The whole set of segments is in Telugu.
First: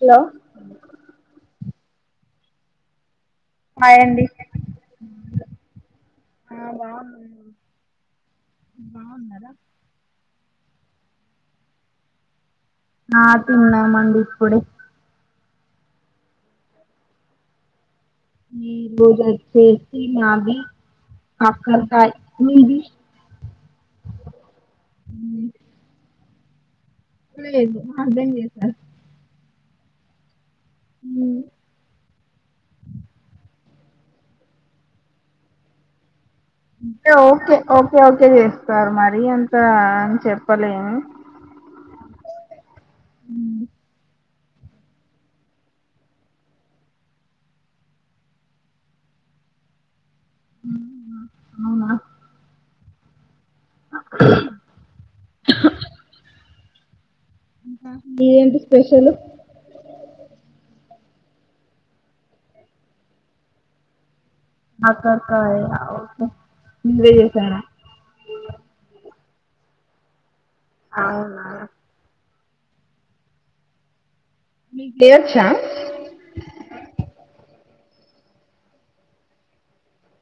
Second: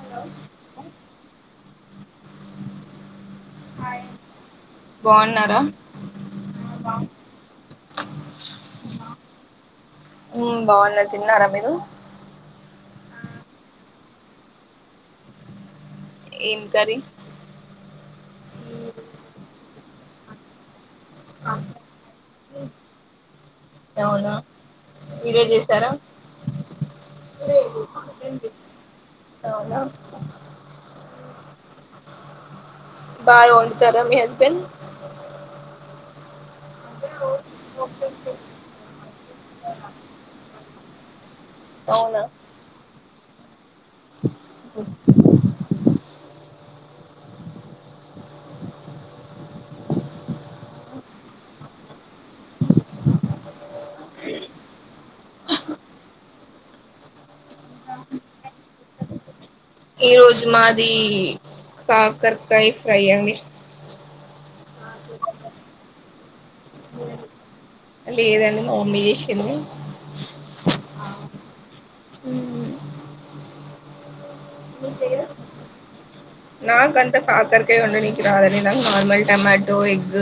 హలో హాయ్ అండి బాగున్నారా [inaudible] బాగున్న తిన్నారా మీరు ఆ తిన్నామండి ఇప్పుడే ఎం కర్రీ ఈరోజు వచేసి మాది కాకరకాయ్ మీది అవునా మీరే చేసర లేదు మా హస్బెండ్ చేసారు అవునా అ బాగ వండుతార మీ హస్బెండ్ అంటే ఓకే ఓకే ఓకే చేస్తారు మాట మరి అంతా చెప్పలేము అవునా హ అవునా మేదేంటి స్పెషల్ ఈ రోజు మాది కాకరకాయ ఫ్రై అండి కాకరకాయ మీరే చేసారా లేదు అండి మా మమ్మీ చేసింది అవునా మీకు లేవొచ్చ నాక అంత సాకర్ ఉండ నీకు రాద నార్మల్ టమాటో ఎగ్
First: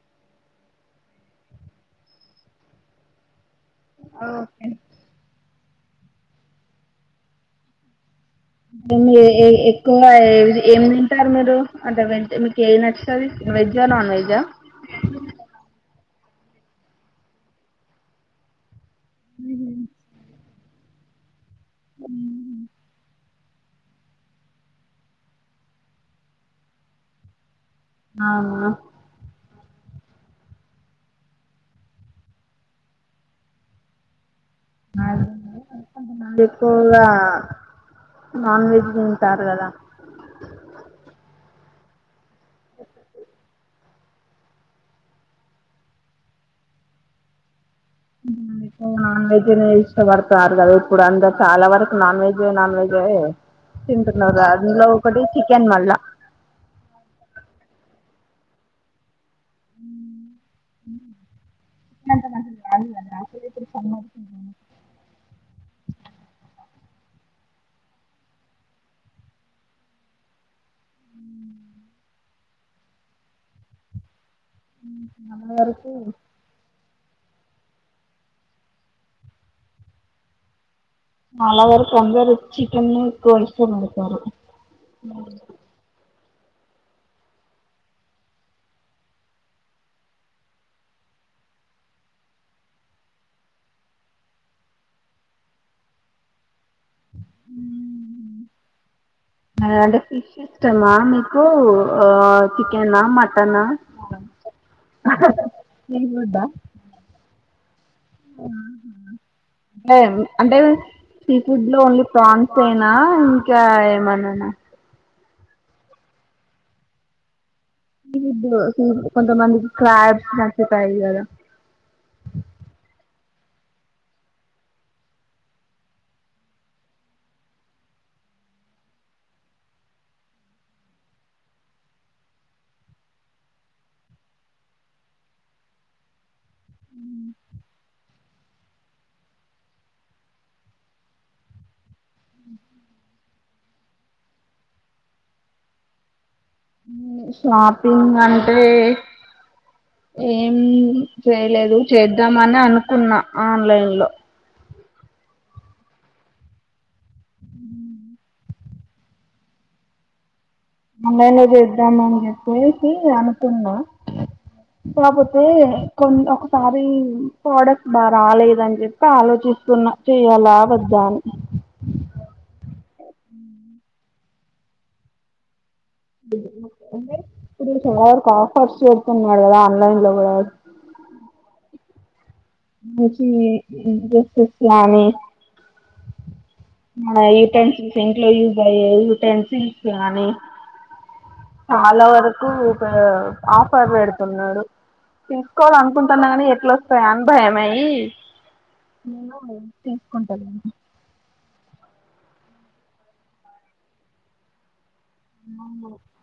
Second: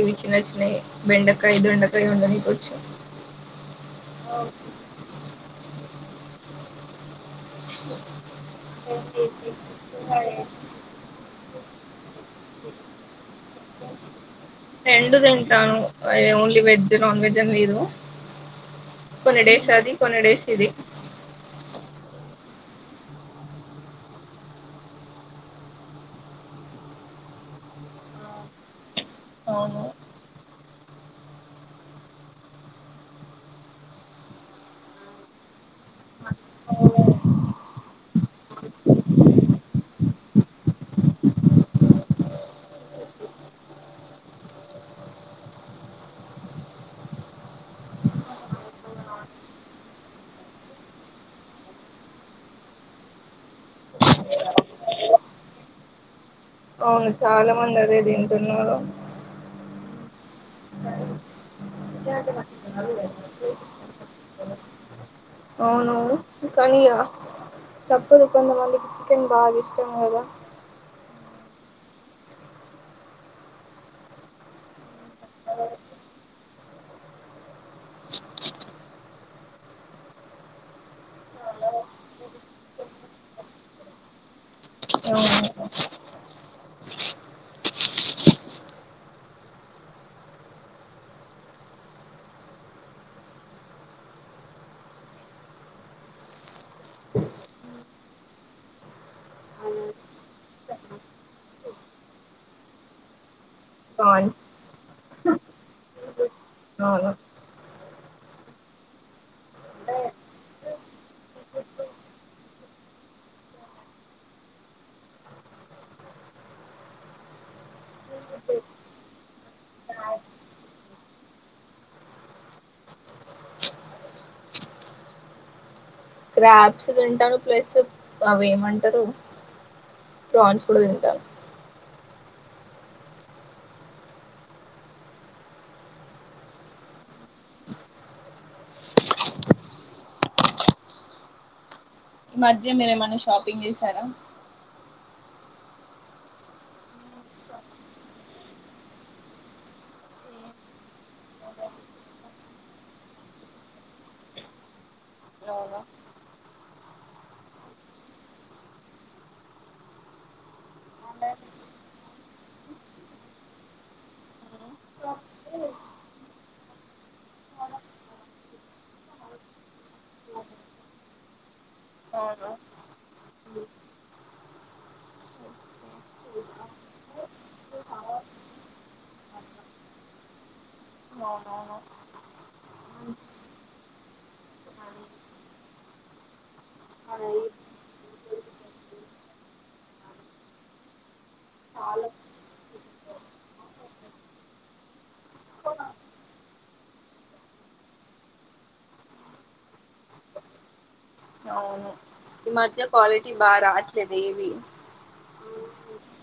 ఇవి చిన్న చిన్న బెండకాయ్ దొండ [unintelligible] వండనికొచ్చు అవు ఓకే మీ ఎక్కువ ఏం తింటారు మీరు అంటే వింటే మీకు ఏవి నచతది వెజ్జా నాన్ వెజ్జా ఏముంది వెజ్ నాన్ వెజ్ అని లేదు కొన్ని డేస్ అది కొన్ని డేస్ ఇది [unintelligible] ఆ ఆ అవును నా దోను [unintelligible] ఎక్కువగా నాన్ వెజ్ తింటారు కదా. [inaudible] [inaudible] ఎక్కువగా నాన్ వెజ్ ఇష్టపడుతరు కదా, ఇప్పుడు అందరు చాలా వరకు నాన్ వెజ్ నాన్ వెజే తింటున్నారు అందులో ఒకటి చికెన్ మళ్ళా అవును చాలా మంది అదే తింటున్నారు ఉ ఉ [inaudible] అవును కనియ తప్పదు కొంతమందికి చికెన్ బాగా ఇష్టం కదా. ఉ హు నా వరుకూ నాలా వరకు అందరు చికన్నే ఎక్కువ ఇష్ట పడుతారు. ఆ ఉ నద అంటే ఫిష్ ఇష్టమా మీకు ఆ చికెనా మటనా పయిన్స్ అహహహ నేనొద్ద అవును అంటే అంటే సీ ఫుడ్ లో ఓన్లీ ప్రాన్స్ యేనా ఇంకా ఏమన్నానా. సీ ఫుడు సి కొంతమందికి క్రాబ్స్ నచ్చుతాయి కదా. [inaudible] క్రాబ్స్ తింటాను ప్లస్ అవి ఏమంటారు ఫ్రాన్స్ కూడా తింటా ఈ మధ్య మీరు ఏమైన్నా షాపింగ్ చేసారా ఉ షాపింగ్ అంటే ఎమ్ చేయలేదు చేద్దామని అనుకున్నా ఆన్లైన్ లో. అవును అలైన్ లో చేద్దామని చెప్పేసి అనుకున్నా కాకపోతే కొన్ ఒకసారి ప్రోడక్ట్ బాగా రాలేదుని చెప్పి ఆలోచ్ చిస్తున్న చేయాలా వద్ద అని అవునా [unintelligible] ఆఫర్స్ ఎతున్నాడు కదా ఆన్లైన్ లో కూడా అవునవును వచ్చి ఇంట్రెసెస్ గాని మ యయుటెన్సిల్స్ ఇంట్లో యూజ్ అయ్యే యయుటెన్సిల్స్ కానీ. చాలా వరకు ఒక ఆఫర్ పెడుతున్నాడు తీస్కోకోవాల అనుకుంటున్నా ని ఎట్లొస్తాయ అని భయమయి. నేను తీసుకుంటాలే అవును ఈ మధ్య క్వాలిటీ బా రావట్లేదు ఏవి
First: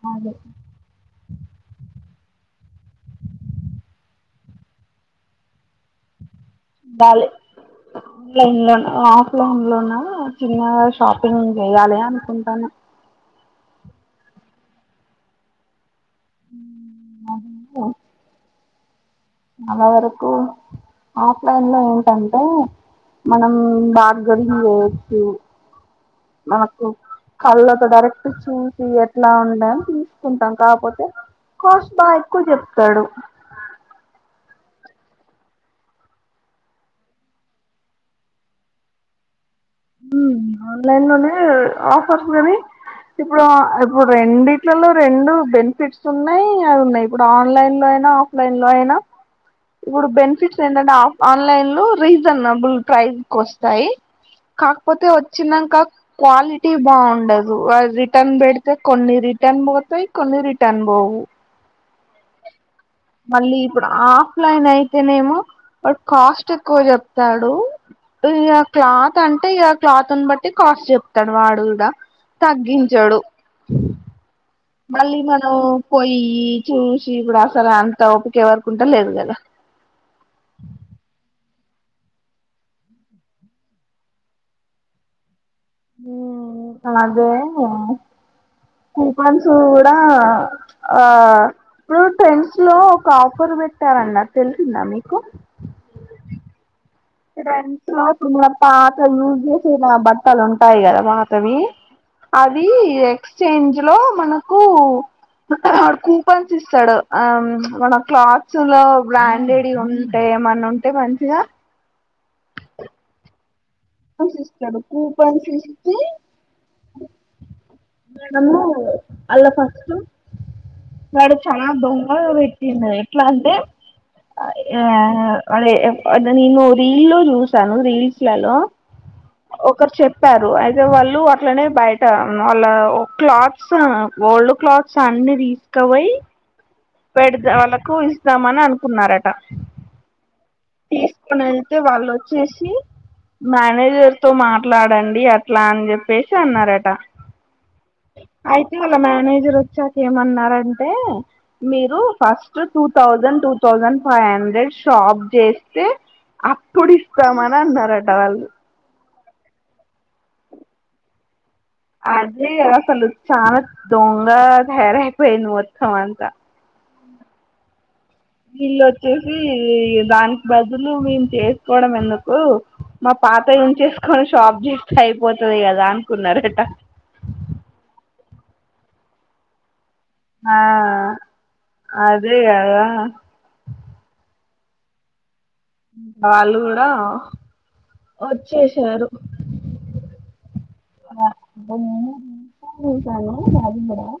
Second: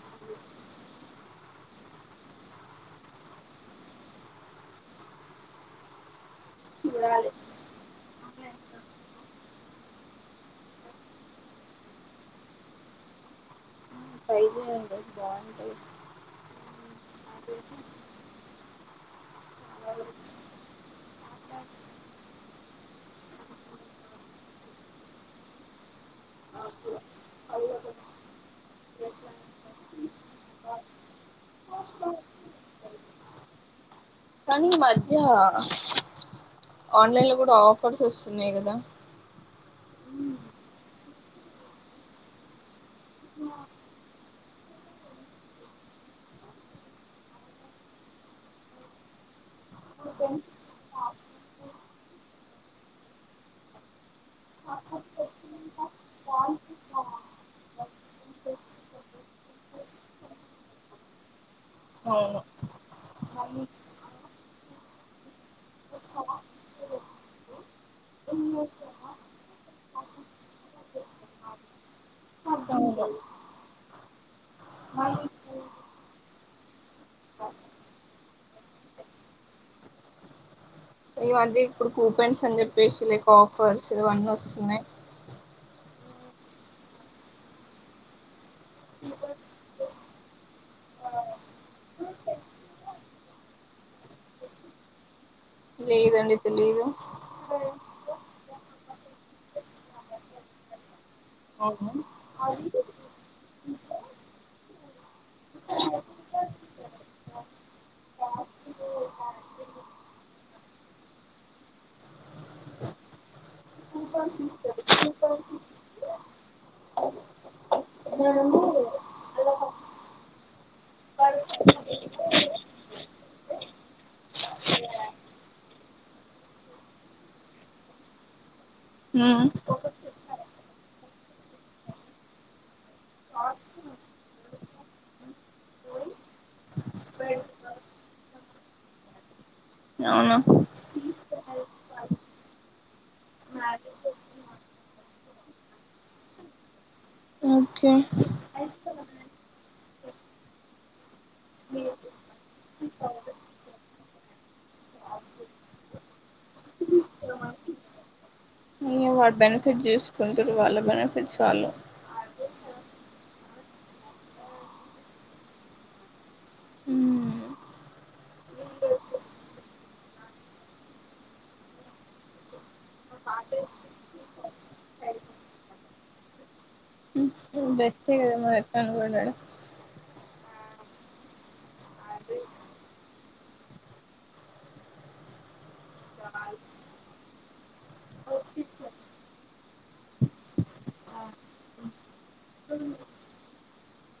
నాదే ఉండాలి చూడలే ఆన్లైన్ లోను ఆఫ్లైన్ లోన చిన్న షాపింగ్ చేయాలే అనుకుంటాన్న. అజియో లోనా బాగుంటాయి ఉ ఆ చాలా వరకు ఆఫ్లైన్ లో ఏంటంటే మనం బార్గరింగ్ చేేయచ్చు మనకు కల్లోతో డైరెక్ట్ చూ ది ఎట్లా ఉన్నా తీసుకుంటాం కాపోతే కాస్ట్ బాగా ఎక్కువ చెప్తాడు. కనీమధ్య ఆన్లైన్ లో గూడ ఆఫర్స్ వస్తున్నయి గదా హ్మ్ ఆన్లైన్ లనే ఆఫర్స్ గని ఇప్పుడు ఆ ఇప్పుడు రెండిట్లలో రెండు బెనిఫిట్స్ ఉన్నయీ అవున్నయి ఇప్పుడు ఆన్లైన్ లో ఐ న ఆఫ్లైన్ లో ఐనా ఇప్పుడు బెనిఫిట్స్ ఏంటంటే ఆఫ్ ఆన్లైన్ లో రీజనబుల్ ప్రైస్ కొస్తయి కాక్పోతే వచ్చినంక క్వాలిటీ బావుండదు ఆ రిటర్న్ బెడితే కొన్ని రిటర్న్ న్ బోతయ్ కొన్ని రిటర్న్ బోవు. అవును మళ్ళీ ఇప్పుడు ఆఫ్లైన్ అయితేనేమో వడు కాస్ట్ ఎక్కువ చెప్తాడు ఇగ క్లాత్ అంటే ఇగ క్లాతున్ బట్టి కాస్ట్ చెప్తడు వాడు గుడ తగ్గించడు మళ్ళీ మనం పొయ్యి చూస్ చి ఇప్పుడసలు అంత ఓపిక ఎవరకుంట లేదు గదా ఇ మధ్య ఇప్పుడు కూపన్స్ అన్ జెప్పేసి లైక్ ఆఫర్స్ ఇవన్నొస్తున్నయి. హ్మ్ అదే కూపన్స్ గుడా ఆ ఇప్పుడు ట్రెండ్స్ లో ఒక ఆఫర్ పెట్టారన్నర్ తెలిసిందా మీకు లేదండి తెలీదు రెంట్లో ఇప్పుడు మన పాత యూజ్ చేసేనా బట్టలు ఉంటాయి గదా వాట్ తవి అవును అవీ ఎక్స్చేంజ్ లో మనకు వాడు కూపన్స్ ఇస్తడు, ఆ మన క్లాత్స్ లో బ్రాండెడియ్ ఉంటే ఏమన్న ఉంటే మంచిగా పన్సిస్తడు కూపన్స్ ఇస్తే మనము అల్ల ఫాస్ వాడు చాలా దొంగగ బేట్టిండు ఎట్లా అంటే ఆ ఉమ్ అడే అదే నేను రీల్ లో జూసాను రీల్స్ లలో హ్మ్ ప్పారు అయితే వాళ్ళు అట్లనే బయట వాళ్ళ క్లాత్స్ ఓల్డ్ క్లాత్స్ అం అన్ని తీసుకపోయి పెడదా వాళ్ళకు ఇస్తామని అనుకున్నరట అవున తీసుకొనేళ్తే వాళ్ళోచ్చేసి మానేజర్ తో మాట్లాడండి అట్లా అన్ జెప్పేసి అన్నారట కే కి వాళ్ళ మేనేజర్ వచ్చాక ఏమన్నారంటే మీరు ఫస్ట్ టూ థౌజండ్ టూ తొ థౌసండ్ ఫైవ్ హండ్రెడ్ షాప్ జేస్తే అప్పుడు ఇస్తామనన్నారట వాళ్ళు ని వాడ్ బెనిఫిట్ జూసుకుంటడు వాళ్ళ బెనిఫిట్స్ వాళ్ళు అదే అసలు చాలా దొంగగ తయారయిపోయిన్డు మొత్తం అంత వీల్లోచ్చేసి దానికి బదులు మేము చేసుకోవడం ఎందుకు మా పాతయుంచేసుకొని షాప్ జేస్తే అయిపోతది గదా అనుకున్నరట బెస్టే గదమరి అట్లనుకున్నరా ఆ అదే గదా వాళ్ళు గుడా ఒచ్చేసారు వా [unintelligible] చూసాను [unintelligible]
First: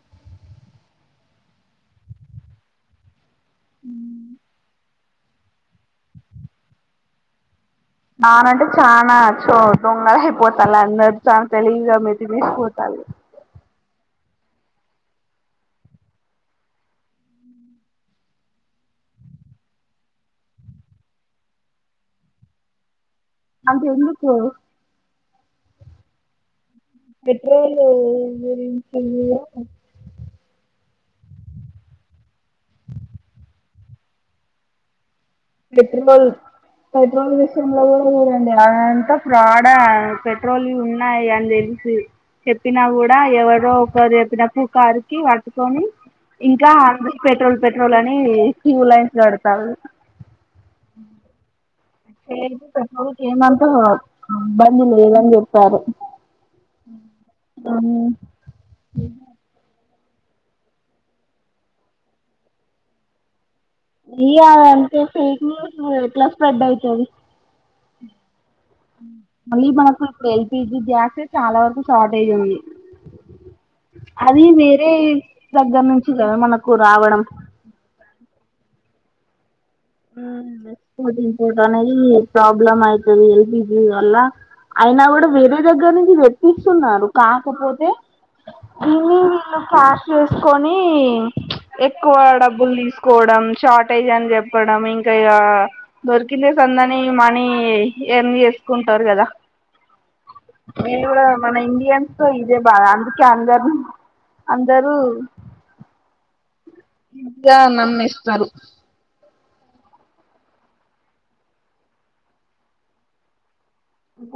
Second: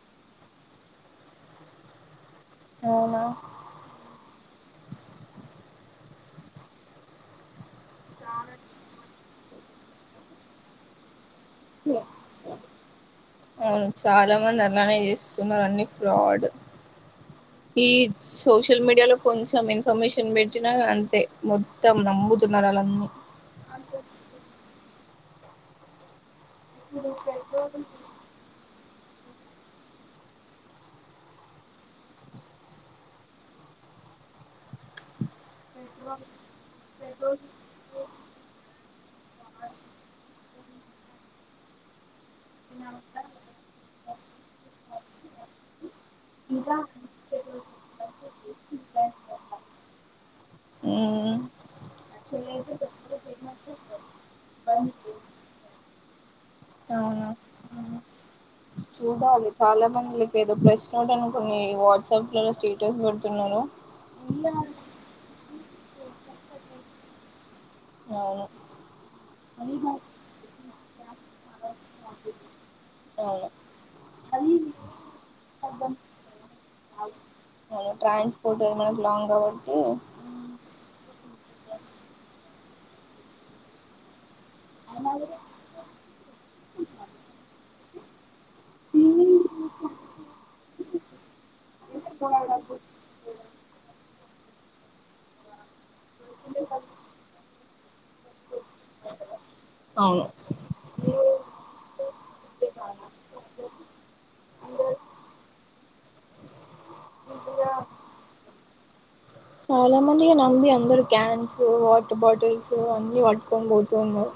అవునా ఉమ్ నానంటే చాలా చ్చో దొంగలయిపోతాల్లందరు చాలా తెలివిగా మితి మీరి తపోతారు అవును అవును చాలా మంది అలానే చేస్తున్నారు అన్ని ఫ్రాడ్ ఉహ్ ఈ సోషల్ మీడియా లో కొంచెం ఇన్ఫర్మేషన్ బెట్టినా అంతే మొత్తం నమ్ముతున్నారా. లగము అది ఎందుకో పెట్రోలో గురించి ఇయా పెట్టురోల్ పెట్రోల్ విషయంలో కూడా చూడండి అదంతా ఫ్రాడా ఆ పెట్రోలియి ఉన్నాయి. అందేల్ ఇసీవ్ చెప్పినా కూడా ఎవరో ఒకరు చెప్పిన పుకారుకి వట్టుకొని ఇంకా పెట్రోల్ పెట్రోల్ అని ఫ్యూ లైన్స్ గడతాడు. హుహ్ మ్మ్ ఏది చెప్పరు కేమంతో బల్లి లేదన్ని జేపారు. అవునా హు దమే చూడాలి పాలా మంది పేదో ప్రశ్నోట్ అనుకుని వాట్సాప్ లలో స్టేటస్ పెడుతున్నారు. ఇయాదంతే ఫేక్ న్యూస్ మరి ఎట్లా స్ప్రెడ్ అయితది. అవును హు మళ్ళీ మనకు ఇప్పుడు ఎల్పిజి గ్యాసే చాలా వరకు షార్టేజ్ ఉంది. అవును అది వేరే దగ్గర నుంచి కదా మనకు రావడం. ట్రాన్స్పోర్టో మనక్ లాంగ్ అవడ్ హు ఎస్పోట్ ఇంపోట్ అనేది ప్రాబ్లమ్ అయితది ఎల్పిజి వల్ల అయినా గూడా వేరే దగ్గర నుంచి వెప్పిసున్నారు కాకపోతే ఇన్ని వీళ్ళు క్యాచ్ చేసుకొని ఎక్కువ డబ్బులు దీసుకోవడం షార్టేజ్ ఆన్ జేప్ పడం ఇంకా ఇగా దొరికిందే సందని మనీ ఎర్న్ చేసుకుంటారు కదా అవును వీళ్ళు కూడా మన ఇండియన్స్ తో ఇదే బాధ అందుకే అందరు అందరూ ఇద్యా నమిస్తరు. చాలా మంది ఇగా నమ్మి అందరు క్యాన్సు వాటర్ బాటిల్స్ అన్ని వాట్ కోన్ బోతు ఉన్నార్.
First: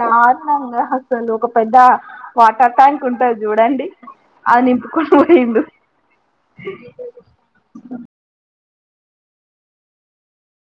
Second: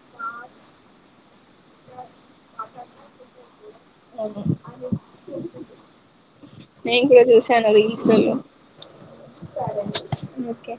ధర్నాగా అసలు ఒక పెద్ద వాటర్ ట్యాంక్ ఉంటద్ జూడండి. అది నింపుకొని పోయిండు. నేన్ కూడా చూసాను రీల్స్ లలో మోకే